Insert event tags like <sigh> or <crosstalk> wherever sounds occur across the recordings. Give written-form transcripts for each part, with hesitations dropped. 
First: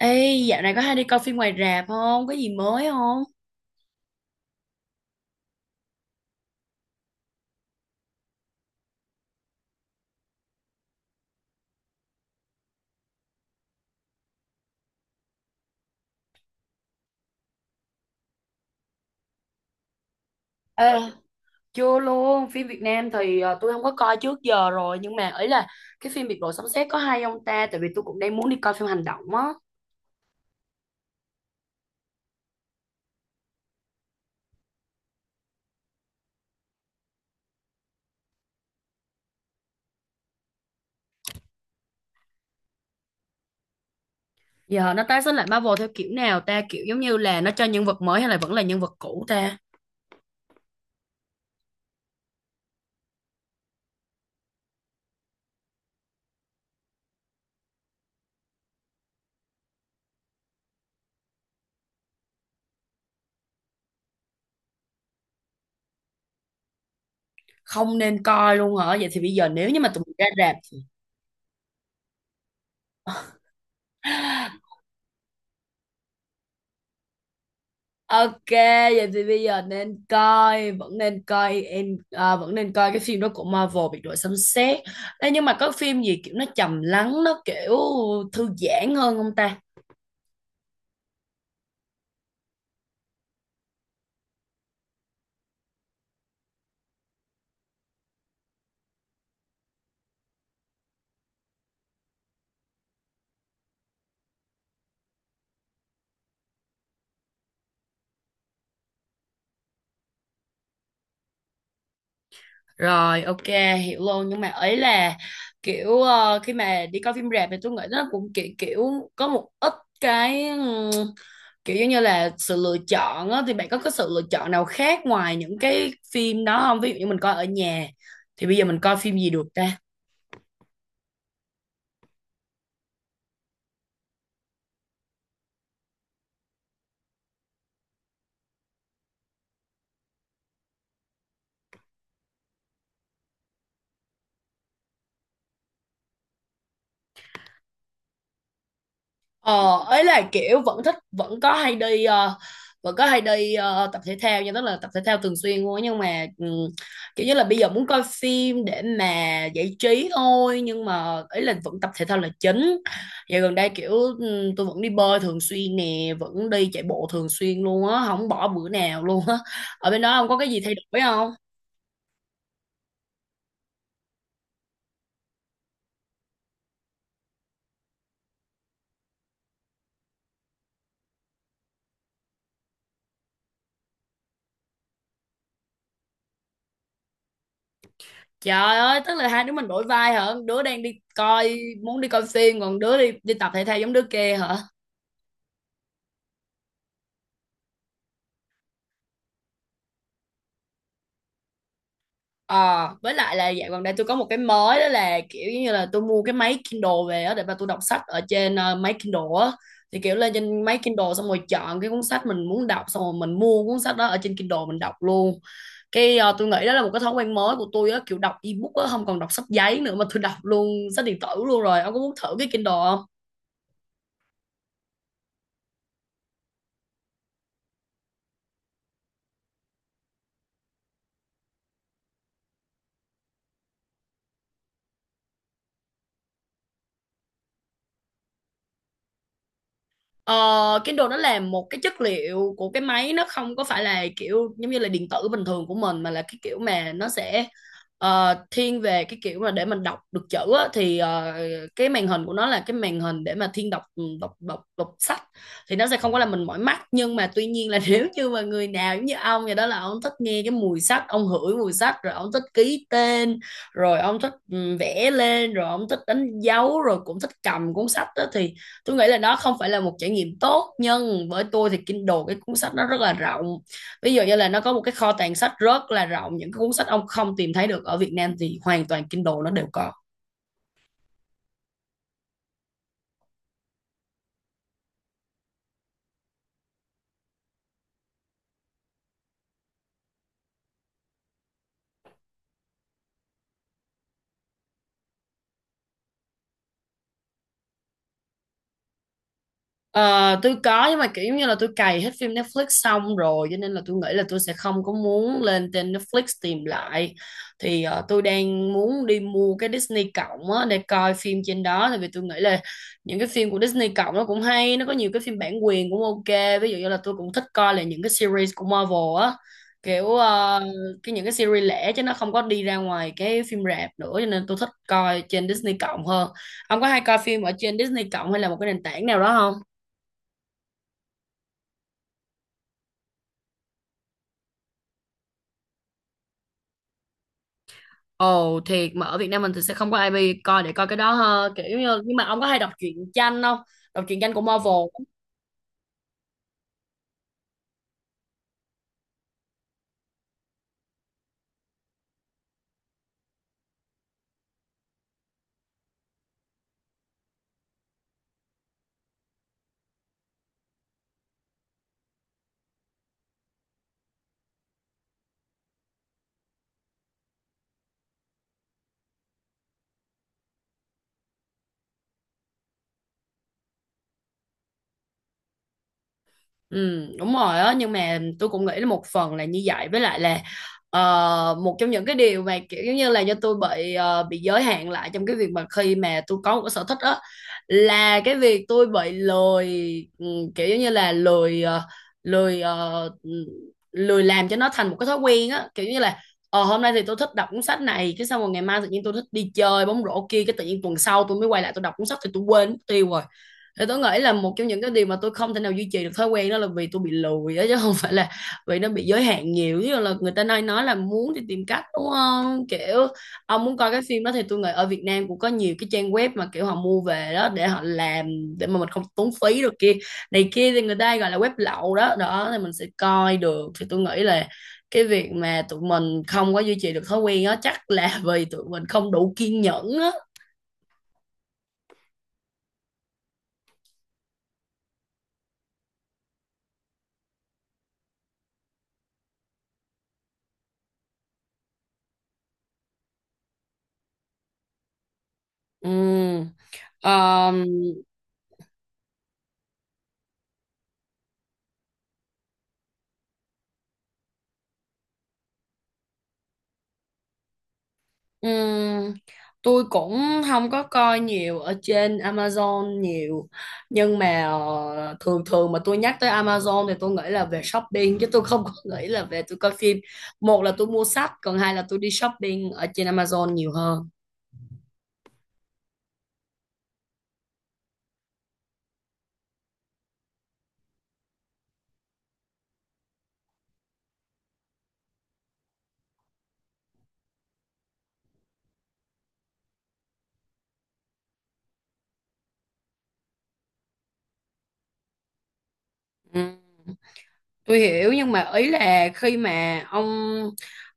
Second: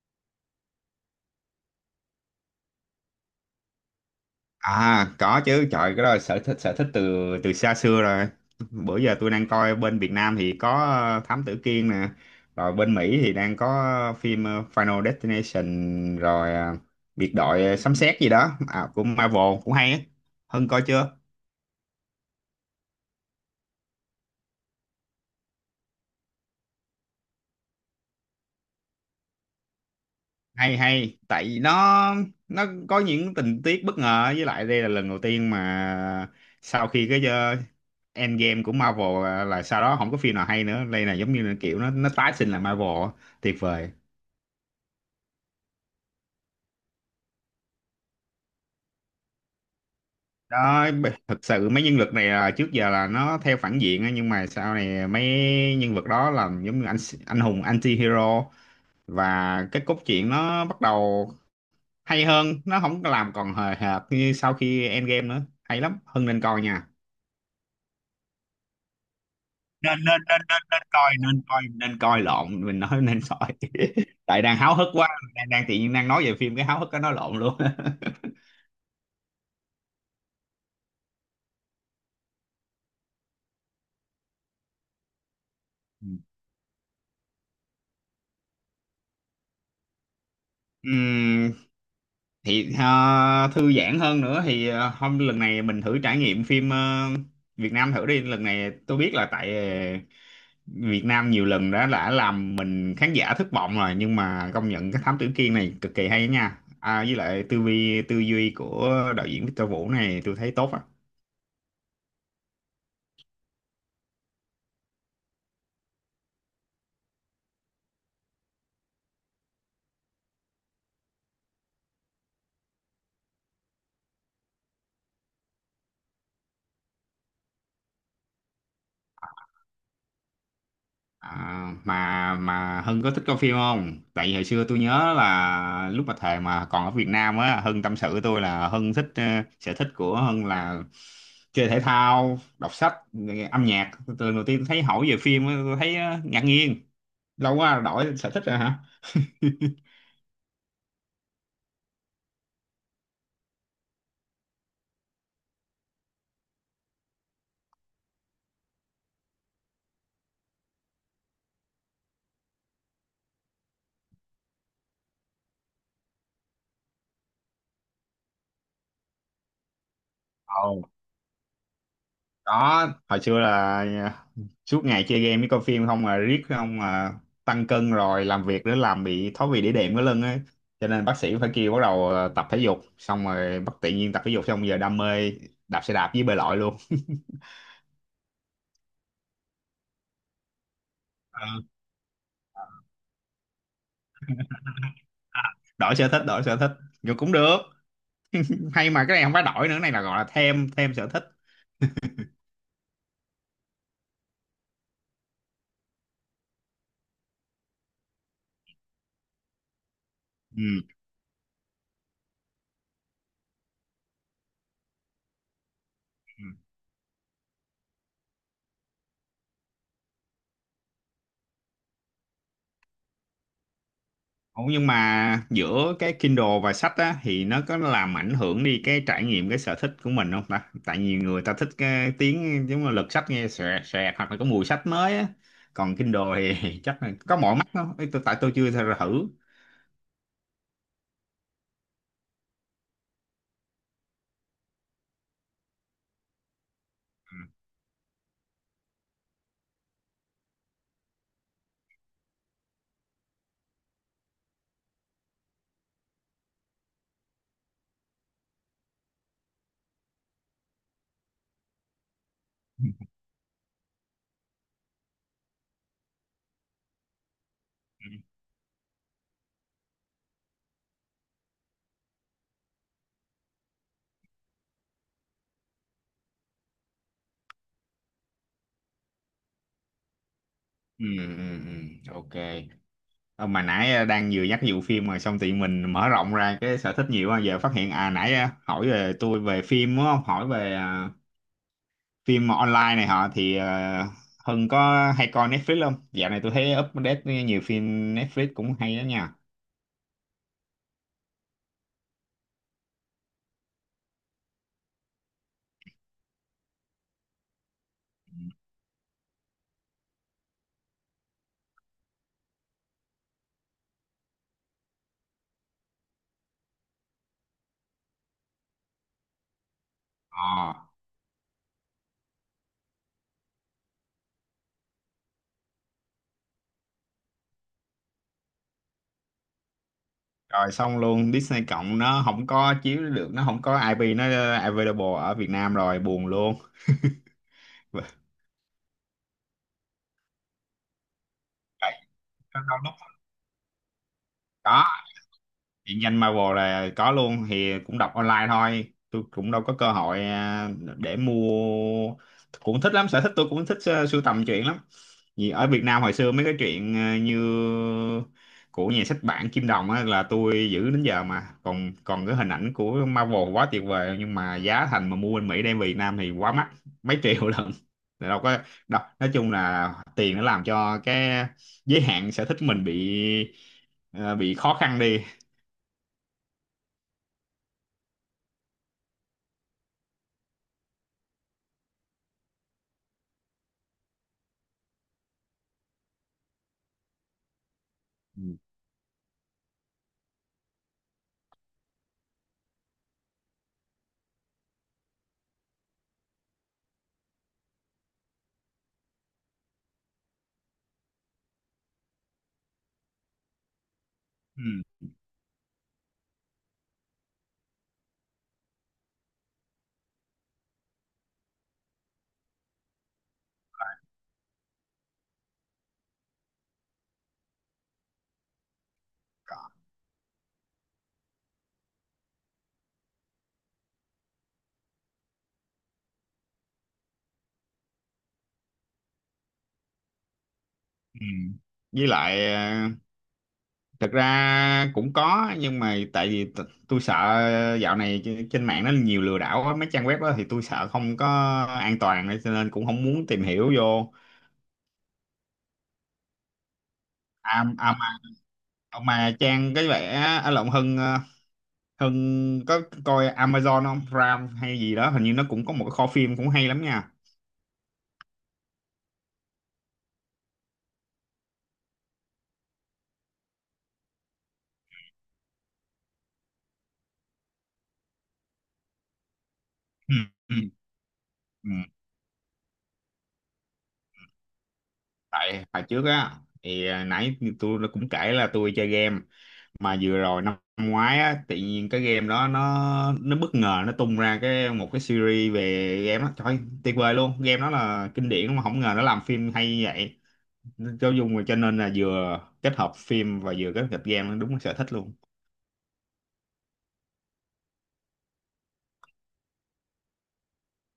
Ê, dạo này có hay đi coi phim ngoài rạp không? Có gì mới không? À có chứ trời, cái đó là sở thích từ từ xa xưa rồi. Bữa giờ tôi đang coi bên Việt Nam thì có Thám Tử Kiên nè. Rồi bên Mỹ thì đang có phim Final Destination. Rồi biệt đội sấm sét gì đó, à, của Marvel cũng hay á. Hưng coi Ê, chưa? chưa luôn. Phim Việt Nam thì tôi không có coi trước giờ rồi, nhưng mà ấy là cái phim Biệt đội sấm sét có hay không ta, tại vì tôi cũng đang muốn đi coi phim hành động á. Hay, hay tại vì nó có những tình tiết bất ngờ, với lại đây là lần đầu tiên mà sau khi cái Endgame của Marvel là sau đó không có phim nào hay nữa. Đây là giống như là kiểu nó tái sinh lại Marvel á. Tuyệt vời. Giờ nó tái xuất lại Marvel theo kiểu nào ta? Kiểu giống như là nó cho nhân vật mới hay là vẫn là nhân vật cũ ta? Đó, thực sự mấy nhân vật này là trước giờ là nó theo phản diện á, nhưng mà sau này mấy nhân vật đó là giống như anh hùng anti-hero, và cái cốt truyện nó bắt đầu hay hơn, nó không có làm còn hời hợt như sau khi Endgame nữa. Hay lắm, Hưng nên coi nha. Không, nên coi luôn hả? Vậy thì bây giờ nếu như mà nên tụi mình nên ra nên rạp nên thì... nên coi, nên coi, nên coi lộn, mình nói nên coi. <laughs> Tại đang <sighs> háo hức quá. Đang tự nhiên đang nói về phim, cái háo hức cái nói lộn luôn. Ok, vậy thì bây giờ nên coi, vẫn nên coi em à, vẫn nên coi cái phim đó của Marvel, biệt đội sấm sét. Ê, nhưng mà có phim gì kiểu nó <laughs> trầm lắng, nó kiểu thư giãn hơn không ta? Ừm, thì thư giãn hơn nữa thì hôm lần này mình thử trải nghiệm phim Việt Nam thử đi. Lần này tôi biết là tại Việt Nam nhiều lần đã làm mình khán giả thất vọng rồi, nhưng mà công nhận cái Thám Tử Kiên này cực kỳ hay nha. À, với lại tư duy của đạo diễn Victor Vũ này tôi thấy tốt á. Rồi, ok, hiểu luôn. Nhưng mà ấy là kiểu khi mà đi coi phim rạp thì tôi nghĩ nó cũng kiểu kiểu có một ít cái kiểu giống như là sự lựa chọn á, thì bạn có cái sự lựa chọn nào khác ngoài những cái phim đó không? Ví dụ như mình coi ở nhà thì bây giờ mình coi phim gì được ta? À, mà Hưng có thích coi phim không? Tại vì hồi xưa tôi nhớ là lúc mà thời mà còn ở Việt Nam á, Hưng tâm sự với tôi là Hưng thích sở thích của Hưng là chơi thể thao, đọc sách, nghe âm nhạc. Từ lần đầu tiên tôi thấy hỏi về phim á, tôi thấy ngạc nhiên. Lâu quá đổi sở thích rồi hả? Ờ, ấy là kiểu vẫn thích, vẫn có hay đi tập thể thao nha, tức là tập thể thao thường xuyên luôn á, nhưng mà kiểu như là bây giờ muốn coi phim để mà giải trí thôi, nhưng mà ấy là vẫn tập thể thao là chính. Giờ gần đây kiểu tôi vẫn đi bơi thường xuyên nè, vẫn đi chạy bộ thường xuyên luôn á, không bỏ bữa nào luôn á. Ở bên đó không có cái gì thay Ồ. đổi không? Đó, hồi xưa là, à, suốt ngày chơi game với coi phim không mà, riết không mà tăng cân rồi, làm việc nữa làm bị thoái vị đĩa đệm cái lưng ấy, cho nên bác sĩ phải kêu bắt đầu, tập thể dục, xong rồi bất tự nhiên tập thể dục xong giờ đam mê đạp xe đạp với bơi lội luôn. Trời ơi, tức là hai đứa mình đổi vai hả? Đứa đang đi Ờ, coi muốn đi coi phim, còn đứa đi đi tập thể thao giống đứa kia hả? à, đổi sở thích, đổi sở thích, nhưng cũng được. Hay mà cái này không phải đổi nữa, cái này là gọi là thêm, thêm sở thích. Ờ, với lại là dạo gần đây tôi có một cái mới, đó là kiểu như là tôi mua cái máy Kindle về á để mà tôi đọc sách ở trên máy Kindle á. Thì kiểu lên trên máy Kindle xong rồi chọn cái cuốn sách mình muốn đọc, xong rồi mình mua cuốn sách đó ở trên Kindle mình đọc luôn. Cái Ừ. tôi nghĩ đó là một cái thói quen mới của tôi á, kiểu đọc ebook á, không còn đọc sách giấy nữa mà tôi đọc luôn sách điện tử luôn rồi. Ông có muốn thử cái Kindle không? Ủa, nhưng mà giữa cái Kindle và sách á thì nó có làm ảnh hưởng đi cái trải nghiệm, cái sở thích của mình không ta? Tại nhiều người ta thích cái tiếng giống là lật sách nghe xòe xòe, hoặc là có mùi sách mới á. Còn Kindle thì <laughs> chắc là có mỏi mắt không? Ê, tại tôi chưa thử. Ờ, Kindle nó là một cái chất liệu của cái máy, nó không có phải là kiểu giống như là điện tử bình thường của mình, mà là cái kiểu mà nó sẽ thiên về cái kiểu mà để mình đọc được chữ á, thì cái màn hình của nó là cái màn hình để mà thiên đọc đọc sách, thì nó sẽ không có làm mình mỏi mắt. Nhưng mà tuy nhiên là <laughs> nếu như mà người nào giống như ông vậy đó, là ông thích nghe cái mùi sách, ông hửi mùi sách, rồi ông thích ký tên, rồi ông thích vẽ lên, rồi ông thích đánh dấu, rồi cũng thích cầm cuốn sách đó, thì tôi nghĩ là nó không phải là một trải nghiệm tốt. Nhưng với tôi thì Kindle cái cuốn sách nó rất là rộng, ví dụ như là nó có một cái kho tàng sách rất là rộng, những cái cuốn sách ông không tìm thấy được ở Việt Nam thì hoàn toàn Kindle nó đều có. Ừ, ừ, ừ, ok. Ờ, mà nãy đang vừa nhắc vụ phim mà xong thì mình mở rộng ra cái sở thích nhiều quá, giờ phát hiện à nãy hỏi về tôi về phim đúng không? Hỏi về phim online này họ thì Hưng có hay coi Netflix không? Dạo này tôi thấy update nhiều phim Netflix cũng hay đó nha. Ờ, tôi có, nhưng mà kiểu như là tôi cày hết phim Netflix xong rồi, cho nên là tôi nghĩ là tôi sẽ không có muốn lên trên Netflix tìm lại. Thì tôi đang muốn đi mua cái Disney cộng á để coi phim trên đó, tại vì tôi nghĩ là những cái phim của Disney cộng nó cũng hay, nó có nhiều cái phim bản quyền cũng ok, ví dụ như là tôi cũng thích coi là những cái series của Marvel á, kiểu Ờ, cái những cái series lẻ, chứ nó không có đi ra ngoài cái phim rạp nữa, cho nên tôi thích coi trên Disney cộng hơn. Ông có hay coi phim ở trên Disney cộng hay là một cái nền tảng nào đó không? rồi xong luôn Disney cộng nó không có chiếu được, nó không có IP, nó available ở Việt Nam rồi, buồn luôn. <laughs> Ồ thiệt, mà ở Việt Nam mình thì sẽ không có ai bi coi để coi cái đó ha, kiểu Vậy, như nhưng mà ông có hay có đọc đôi lúc. truyện tranh không? Đọc truyện tranh của Có Marvel? điện danh Marvel là có luôn, thì cũng đọc online thôi. Tôi cũng đâu có cơ hội để mua. Cũng thích lắm, sở thích tôi cũng thích sưu tầm truyện lắm. Vì ở Việt Nam hồi xưa mấy cái chuyện như của nhà sách bản Kim Đồng á là tôi giữ đến giờ mà còn còn cái hình ảnh của Marvel, quá tuyệt vời. Nhưng mà giá thành mà mua bên Mỹ đem về Việt Nam thì quá mắc, mấy triệu <laughs> lần. Thì đâu có đâu, nói chung là tiền nó làm cho cái giới hạn sở thích mình bị, ờ, bị khó khăn đi. Ừ, đúng rồi á, nhưng mà tôi cũng nghĩ là một phần là như vậy, với lại là một trong những cái điều mà kiểu giống như là do tôi bị bị giới hạn lại, trong cái việc mà khi mà tôi có một cái sở thích á, là cái Ừ. việc tôi bị lười. ừ, Kiểu giống như là lười lười ờ, ừ, lười làm cho nó thành một cái thói quen á, kiểu như là ờ hôm nay thì tôi thích đọc cuốn sách này, cái xong rồi ngày mai tự nhiên tôi thích đi chơi bóng rổ kia, cái tự nhiên tuần sau tôi mới quay lại tôi đọc cuốn sách thì tôi quên mất tiêu rồi. Thì tôi nghĩ là một trong Ừ. những cái điều mà tôi không thể nào duy trì được thói quen đó là vì tôi bị lười á, chứ không phải là vì nó bị giới hạn nhiều. Chứ là người ta nói là muốn thì tìm cách đúng không, kiểu ông muốn coi cái phim đó thì tôi nghĩ ở Việt Nam cũng có nhiều cái trang web mà kiểu họ mua về đó để họ làm, để mà mình không tốn phí được, kia này kia thì người ta gọi là web lậu đó đó, thì mình sẽ coi được. Thì tôi nghĩ là cái việc mà tụi mình không có duy trì được thói quen đó chắc là <laughs> vì tụi mình không đủ kiên nhẫn á. Ừ. Với lại thật ra cũng có, nhưng mà tại vì tôi sợ dạo này trên trên mạng nó nhiều lừa đảo á, mấy trang web đó thì tôi sợ không có an toàn, nên cho nên cũng không muốn tìm hiểu vô. Ừ. Ờ. À, mà trang cái vẻ ở lộng Hưng, Hưng có coi Amazon không? Prime hay gì đó, hình như nó cũng có một cái kho phim cũng hay lắm nha. Ừm, tôi cũng không có coi nhiều ở trên Amazon nhiều, nhưng mà thường thường mà tôi nhắc tới Amazon thì tôi nghĩ là về shopping, chứ tôi không có <laughs> nghĩ là về tôi coi phim. Ừ, ừ, Một là tôi mua sách, còn ừ. hai là tôi đi shopping ở trên Amazon nhiều hơn. Tại hồi trước á thì, nãy tôi cũng kể là tôi chơi game, mà vừa rồi năm ngoái á tự nhiên cái game đó nó bất ngờ nó tung ra cái một cái series về game á, trời tuyệt vời luôn, game đó là kinh điển mà không ngờ nó làm phim hay như vậy, cho dùng cho nên là vừa kết hợp phim và vừa kết hợp game, đúng là sở thích luôn. Ừm. Tôi hiểu, nhưng mà ý là khi mà ông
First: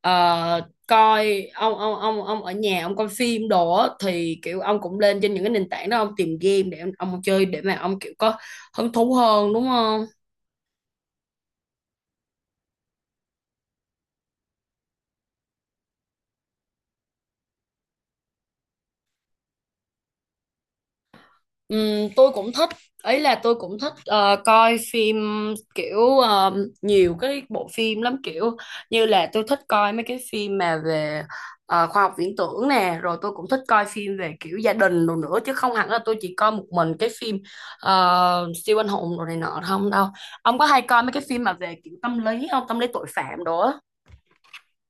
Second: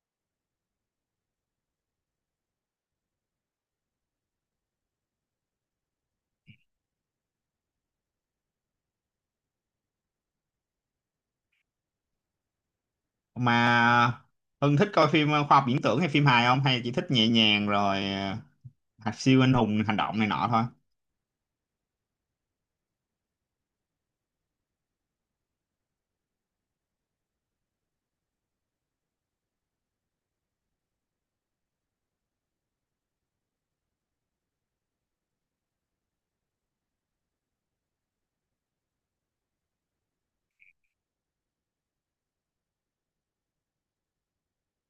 ờ, coi ông ông ở nhà ông coi phim đồ á, thì kiểu ông cũng lên trên những cái nền tảng đó ông tìm game để ông chơi để mà ông kiểu có hứng thú hơn đúng không? Mà Hưng thích coi phim khoa học viễn tưởng hay phim hài không, hay chỉ thích nhẹ nhàng rồi siêu anh hùng hành động này nọ thôi? Tôi cũng thích, ấy là tôi cũng thích coi phim kiểu nhiều cái bộ phim lắm, kiểu như là tôi thích coi mấy cái phim mà về khoa học viễn tưởng nè, rồi tôi cũng thích coi phim về kiểu gia đình đồ nữa, chứ không hẳn là tôi chỉ coi một mình cái phim siêu anh hùng đồ này nọ không đâu. Ông có hay coi mấy cái phim mà về kiểu tâm lý không, tâm lý tội phạm đồ á?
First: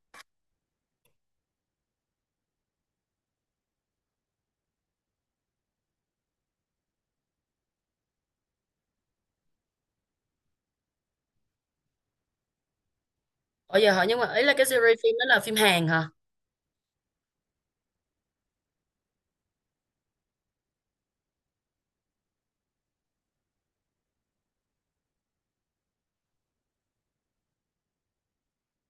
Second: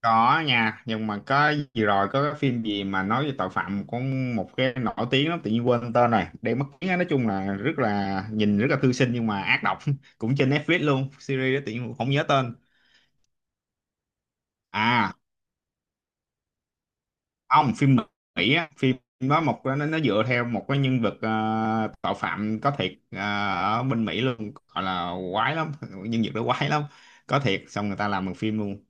Có nha, nhưng mà có gì rồi, có cái phim gì mà nói về tội phạm, có một cái nổi tiếng lắm tự nhiên quên tên rồi, để mất tiếng á. Nói chung là rất là nhìn rất là thư sinh nhưng mà ác độc, <laughs> cũng trên Netflix luôn, series đó tự nhiên không nhớ tên. Bây giờ hỏi, nhưng mà ấy là cái series À phim đó là phim Hàn hả? không, phim Mỹ á. Phim đó một, nó dựa theo một cái nhân vật tội phạm có thiệt ở bên Mỹ luôn, gọi là quái lắm. Nhân vật đó quái lắm, có thiệt, xong người ta làm một phim luôn.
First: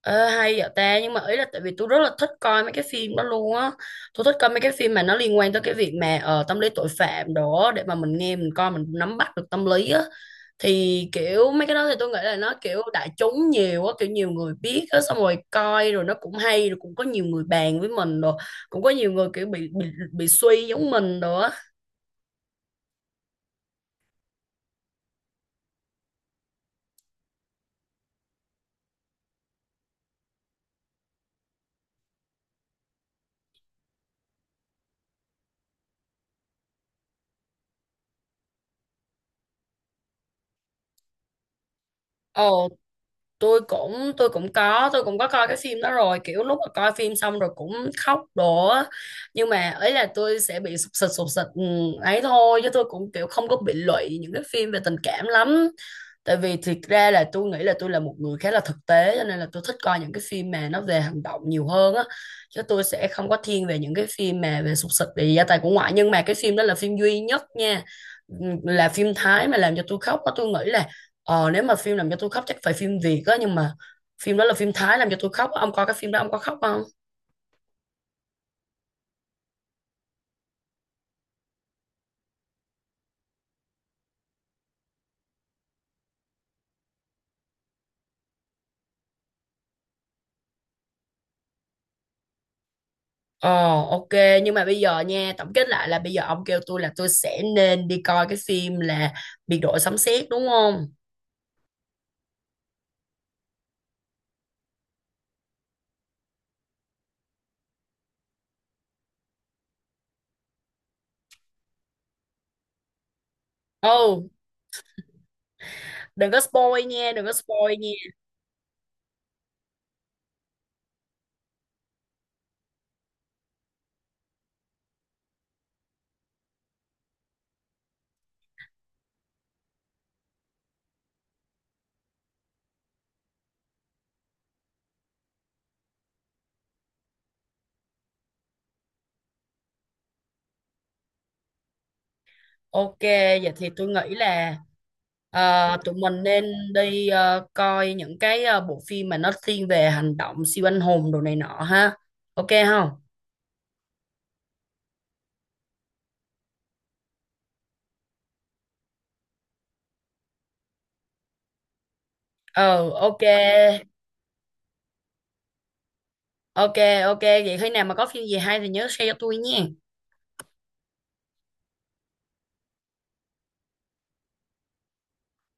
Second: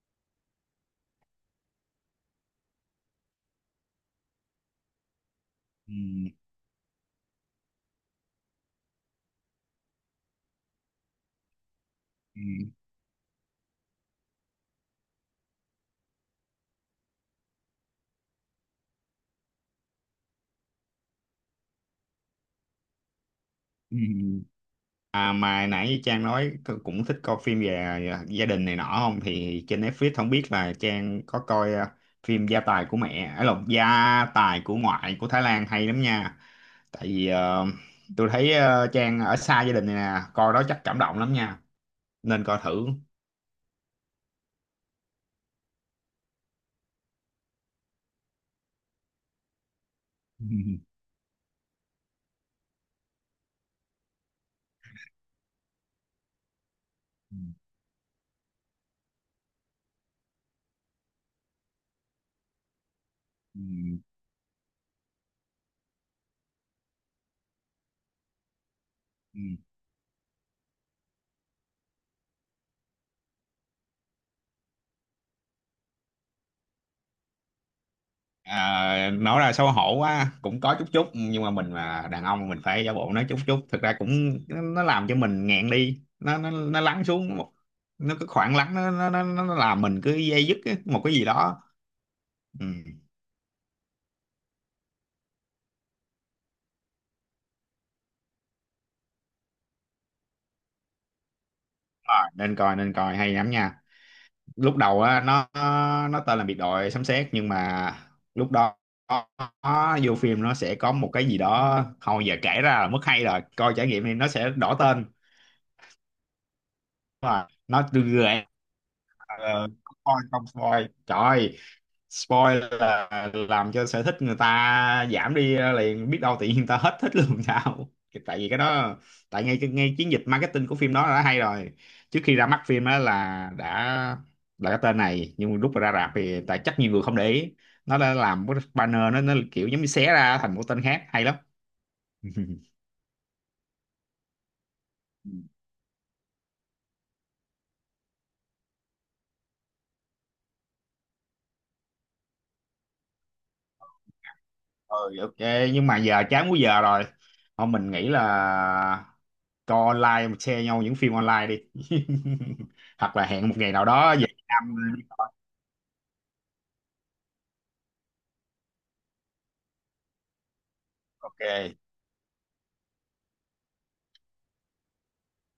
Ờ, hay vậy ta. Nhưng mà ý là tại vì tôi rất là thích coi mấy cái phim đó luôn á, tôi thích coi mấy cái phim mà nó liên quan tới cái việc Ừ. mà tâm lý tội phạm đó, để mà mình nghe mình coi mình nắm bắt được tâm lý á. Thì kiểu mấy cái đó thì tôi nghĩ là Ừ. nó kiểu đại chúng nhiều á, kiểu nhiều người biết á, xong rồi coi rồi nó cũng hay, rồi cũng có nhiều người bàn với mình rồi, cũng có nhiều người kiểu bị bị suy giống mình rồi á. Ừ. À, mà nãy như Trang nói cũng thích coi phim về, gia đình này nọ không, thì trên Netflix không biết là Trang có coi phim Gia tài của mẹ, ấy lộn, Gia tài của ngoại của Thái Lan hay lắm nha. Tại vì tôi thấy Trang ở xa gia đình này nè, coi đó chắc cảm động lắm nha, nên coi Ồ, thử. tôi cũng có tôi cũng có coi cái phim đó rồi, kiểu lúc mà coi phim xong rồi cũng khóc đổ á. Nhưng mà ấy là tôi <laughs> sẽ bị Ừ, sụp sịt ấy thôi, chứ tôi cũng kiểu không có bị lụy những cái phim về tình cảm lắm. Tại vì thiệt ra là tôi nghĩ là tôi là một người khá là thực tế, cho nên là tôi thích coi những cái phim mà nó về hành động nhiều hơn á, chứ tôi sẽ không có ừ, thiên về những cái phim mà về sụp sịt, về gia tài của ngoại. Nhưng mà cái phim đó là phim duy nhất nha. Ừ, là phim ừ. Thái mà làm cho tôi khóc á, tôi nghĩ là. Ờ, nếu mà phim làm cho tôi khóc chắc phải phim Việt á, nhưng mà phim đó là phim Thái làm cho tôi khóc á. Ông coi cái phim đó ông có khóc không? À, nói ra xấu hổ quá, cũng có chút chút, nhưng mà mình mà đàn ông mình phải giả bộ nói chút chút, thực ra cũng nó làm cho mình nghẹn đi, nó lắng xuống một, nó cứ khoảng lắng, nó làm mình cứ dây dứt á, một cái gì đó. Ừ. Ờ, ok. Nhưng mà bây giờ nha, tổng kết lại là bây giờ ông kêu tôi là tôi sẽ nên đi coi cái phim là Biệt đội sấm sét đúng không? Rồi, nên coi, nên coi hay lắm nha. Lúc đầu á nó tên là biệt đội sấm sét, nhưng mà lúc đó nó, vô phim nó sẽ có một cái gì đó, thôi giờ kể ra là mất hay, rồi coi trải nghiệm đi, nó Ừ, sẽ đổi tên đừng có spoil nha, đừng có và spoil nó nha. gợi... Ờ, không spoil, không spoil trời, spoil là làm cho sở thích người ta giảm đi liền, biết đâu tự nhiên người ta hết thích luôn sao. Tại vì cái đó, tại ngay ngay chiến dịch marketing của phim đó đã hay rồi, trước khi ra mắt phim á là đã là cái tên này, nhưng lúc mà ra rạp thì tại chắc nhiều người không để ý, nó đã làm cái banner nó kiểu giống như xé ra thành một tên khác, hay lắm. <laughs> Ok, vậy thì tôi nghĩ là tụi mình nên đi coi những cái bộ phim mà nó thiên về hành động siêu anh hùng đồ này nọ ha. Ok không? Ừ ok, nhưng mà giờ chán quá giờ rồi, thôi mình nghĩ là coi online mà share nhau những phim online đi. Ờ <laughs> Hoặc ok. là hẹn một ngày nào đó về Việt Nam đi. Ok, ok vậy khi nào mà có phim gì hay thì nhớ share cho tôi nha. Ok.